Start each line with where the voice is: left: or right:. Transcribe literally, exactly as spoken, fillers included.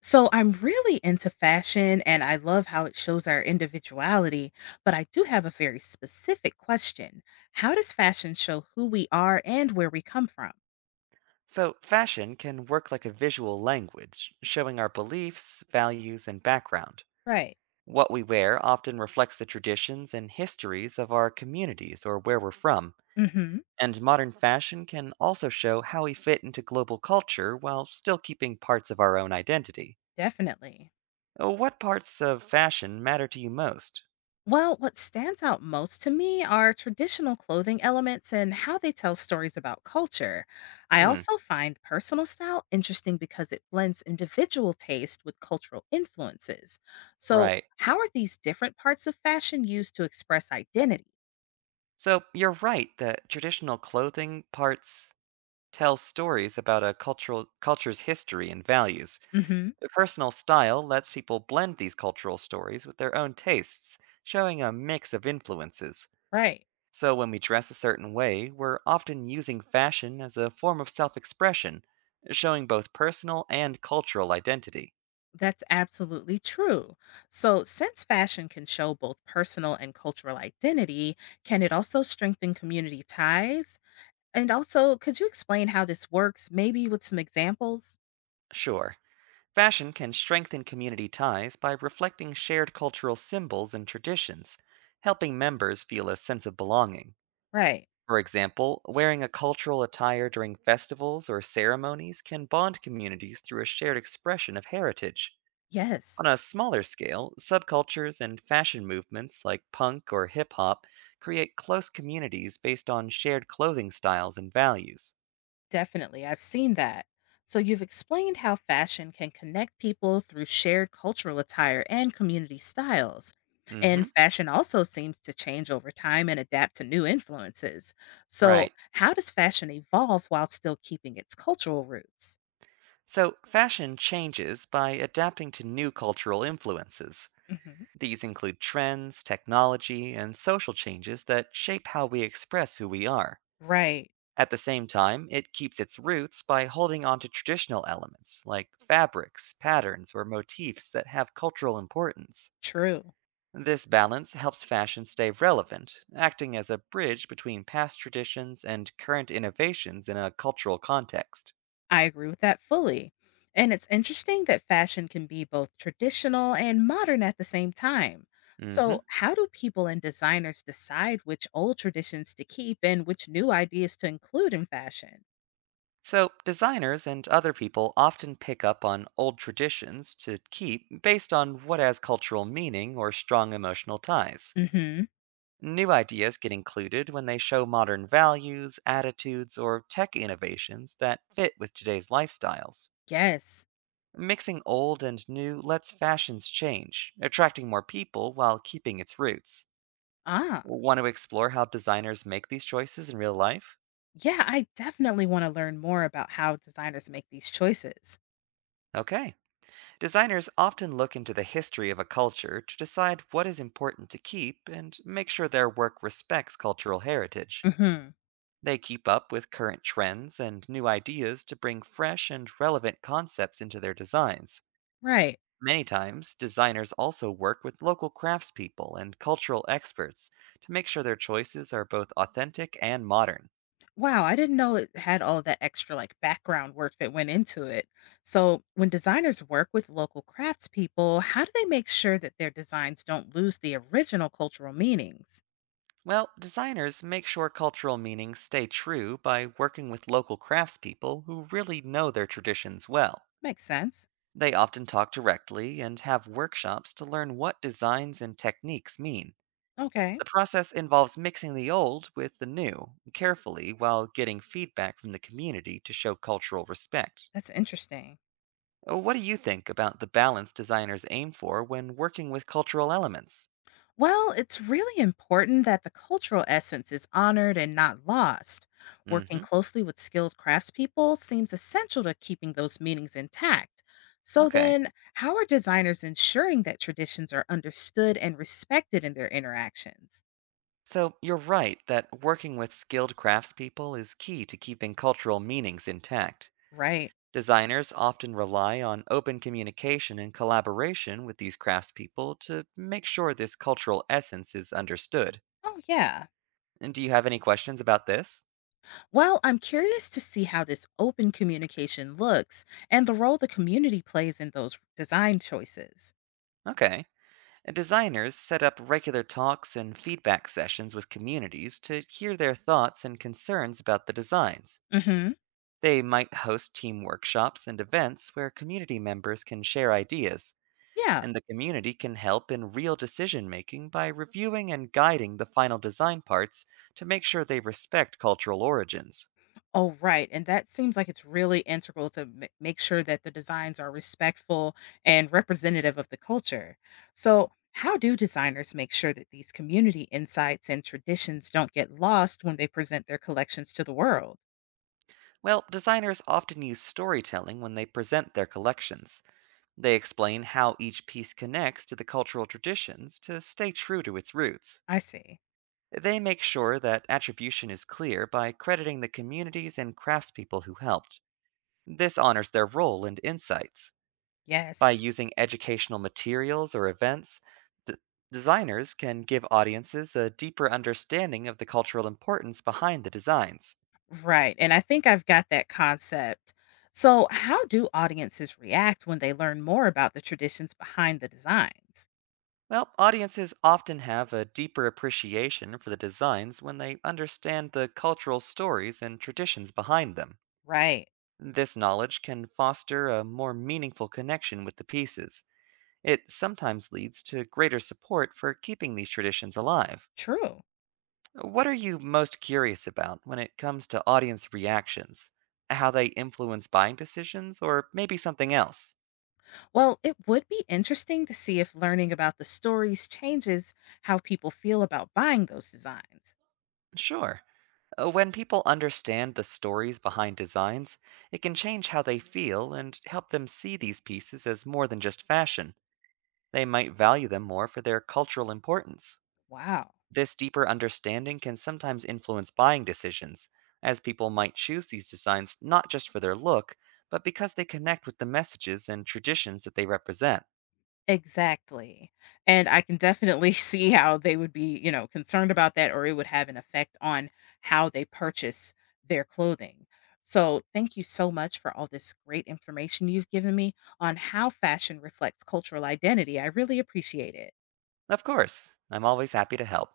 left: So I'm really into fashion and I love how it shows our individuality, but I do have a very specific question. How does fashion show who we are and where we come from?
right: So, fashion can work like a visual language, showing our beliefs, values, and background.
left: Right.
right: What we wear often reflects the traditions and histories of our communities or where we're from,
left: Mhm.
right: and modern fashion can also show how we fit into global culture while still keeping parts of our own identity.
left: Definitely.
right: Uh, What parts of fashion matter to you most?
left: Well, what stands out most to me are traditional clothing elements and how they tell stories about culture. I
right: Hmm,
left: also find personal style interesting because it blends individual taste with cultural influences. So,
right: right.
left: how are these different parts of fashion used to express identity?
right: So, you're right that traditional clothing parts tell stories about a cultural culture's history and values.
left: Mhm.
right: The personal style lets people blend these cultural stories with their own tastes, showing a mix of influences.
left: Right.
right: So when we dress a certain way, we're often using fashion as a form of self expression, showing both personal and cultural identity.
left: That's absolutely true. So, since fashion can show both personal and cultural identity, can it also strengthen community ties? And also, could you explain how this works, maybe with some examples?
right: Sure, fashion can strengthen community ties by reflecting shared cultural symbols and traditions, helping members feel a sense of belonging.
left: Right.
right: For example, wearing a cultural attire during festivals or ceremonies can bond communities through a shared expression of heritage.
left: Yes.
right: On a smaller scale, subcultures and fashion movements like punk or hip hop create close communities based on shared clothing styles and values.
left: Definitely, I've seen that. So, you've explained how fashion can connect people through shared cultural attire and community styles.
right: Mm
left: And
right: hmm,
left: fashion also seems to change over time and adapt to new influences. So,
right: right.
left: how does fashion evolve while still keeping its cultural roots?
right: So, fashion changes by adapting to new cultural influences.
left: Hmm.
right: These include trends, technology, and social changes that shape how we express who we are.
left: Right,
right: At the same time, it keeps its roots by holding on to traditional elements like fabrics, patterns, or motifs that have cultural importance.
left: true.
right: This balance helps fashion stay relevant, acting as a bridge between past traditions and current innovations in a cultural context.
left: I agree with that fully. And it's interesting that fashion can be both traditional and modern at the same time.
right: hmm
left: So, how do people and designers decide which old traditions to keep and which new ideas to include in fashion?
right: So, designers and other people often pick up on old traditions to keep based on what has cultural meaning or strong emotional ties.
left: Mhm.
right: New ideas get included when they show modern values, attitudes, or tech innovations that fit with today's lifestyles.
left: Yes.
right: Mixing old and new lets fashions change, attracting more people while keeping its roots.
left: Ah.
right: Want to explore how designers make these choices in real life?
left: Yeah, I definitely want to learn more about how designers make these choices.
right: Okay. Designers often look into the history of a culture to decide what is important to keep and make sure their work respects cultural heritage.
left: Mhm.
right: They keep up with current trends and new ideas to bring fresh and relevant concepts into their designs.
left: Right.
right: Many times, designers also work with local craftspeople and cultural experts to make sure their choices are both authentic and modern.
left: Wow, I didn't know it had all that extra like background work that went into it. So, when designers work with local craftspeople, how do they make sure that their designs don't lose the original cultural meanings?
right: Well, designers make sure cultural meanings stay true by working with local craftspeople who really know their traditions well.
left: Makes sense.
right: They often talk directly and have workshops to learn what designs and techniques mean.
left: Okay,
right: The process involves mixing the old with the new carefully while getting feedback from the community to show cultural respect.
left: that's interesting.
right: Uh, What do you think about the balance designers aim for when working with cultural elements?
left: Well, it's really important that the cultural essence is honored and not lost. Working
right: Mhm.
left: closely with skilled craftspeople seems essential to keeping those meanings intact. So,
right: Okay.
left: then, how are designers ensuring that traditions are understood and respected in their interactions?
right: So, you're right that working with skilled craftspeople is key to keeping cultural meanings intact.
left: Right.
right: Designers often rely on open communication and collaboration with these craftspeople to make sure this cultural essence is understood.
left: Oh, yeah.
right: And do you have any questions about this?
left: Well, I'm curious to see how this open communication looks and the role the community plays in those design choices.
right: Okay. And designers set up regular talks and feedback sessions with communities to hear their thoughts and concerns about the designs.
left: Mm hmm.
right: They might host team workshops and events where community members can share ideas,
left: Yeah.
right: and the community can help in real decision making by reviewing and guiding the final design parts to make sure they respect cultural origins.
left: Oh, right, and that seems like it's really integral to ma make sure that the designs are respectful and representative of the culture. So, how do designers make sure that these community insights and traditions don't get lost when they present their collections to the world?
right: Well, designers often use storytelling when they present their collections. They explain how each piece connects to the cultural traditions to stay true to its roots.
left: I see.
right: They make sure that attribution is clear by crediting the communities and craftspeople who helped. This honors their role and insights. By
left: Yes.
right: using educational materials or events, d- designers can give audiences a deeper understanding of the cultural importance behind the designs.
left: Right, and I think I've got that concept. So, how do audiences react when they learn more about the traditions behind the designs?
right: Well, audiences often have a deeper appreciation for the designs when they understand the cultural stories and traditions behind them.
left: Right.
right: This knowledge can foster a more meaningful connection with the pieces. It sometimes leads to greater support for keeping these traditions alive.
left: True.
right: What are you most curious about when it comes to audience reactions? How they influence buying decisions, or maybe something else?
left: Well, it would be interesting to see if learning about the stories changes how people feel about buying those designs.
right: Sure. Uh, When people understand the stories behind designs, it can change how they feel and help them see these pieces as more than just fashion. They might value them more for their cultural importance.
left: Wow.
right: This deeper understanding can sometimes influence buying decisions, as people might choose these designs not just for their look, but because they connect with the messages and traditions that they represent.
left: Exactly. And I can definitely see how they would be, you know, concerned about that or it would have an effect on how they purchase their clothing. So, thank you so much for all this great information you've given me on how fashion reflects cultural identity. I really appreciate it.
right: Of course, I'm always happy to help.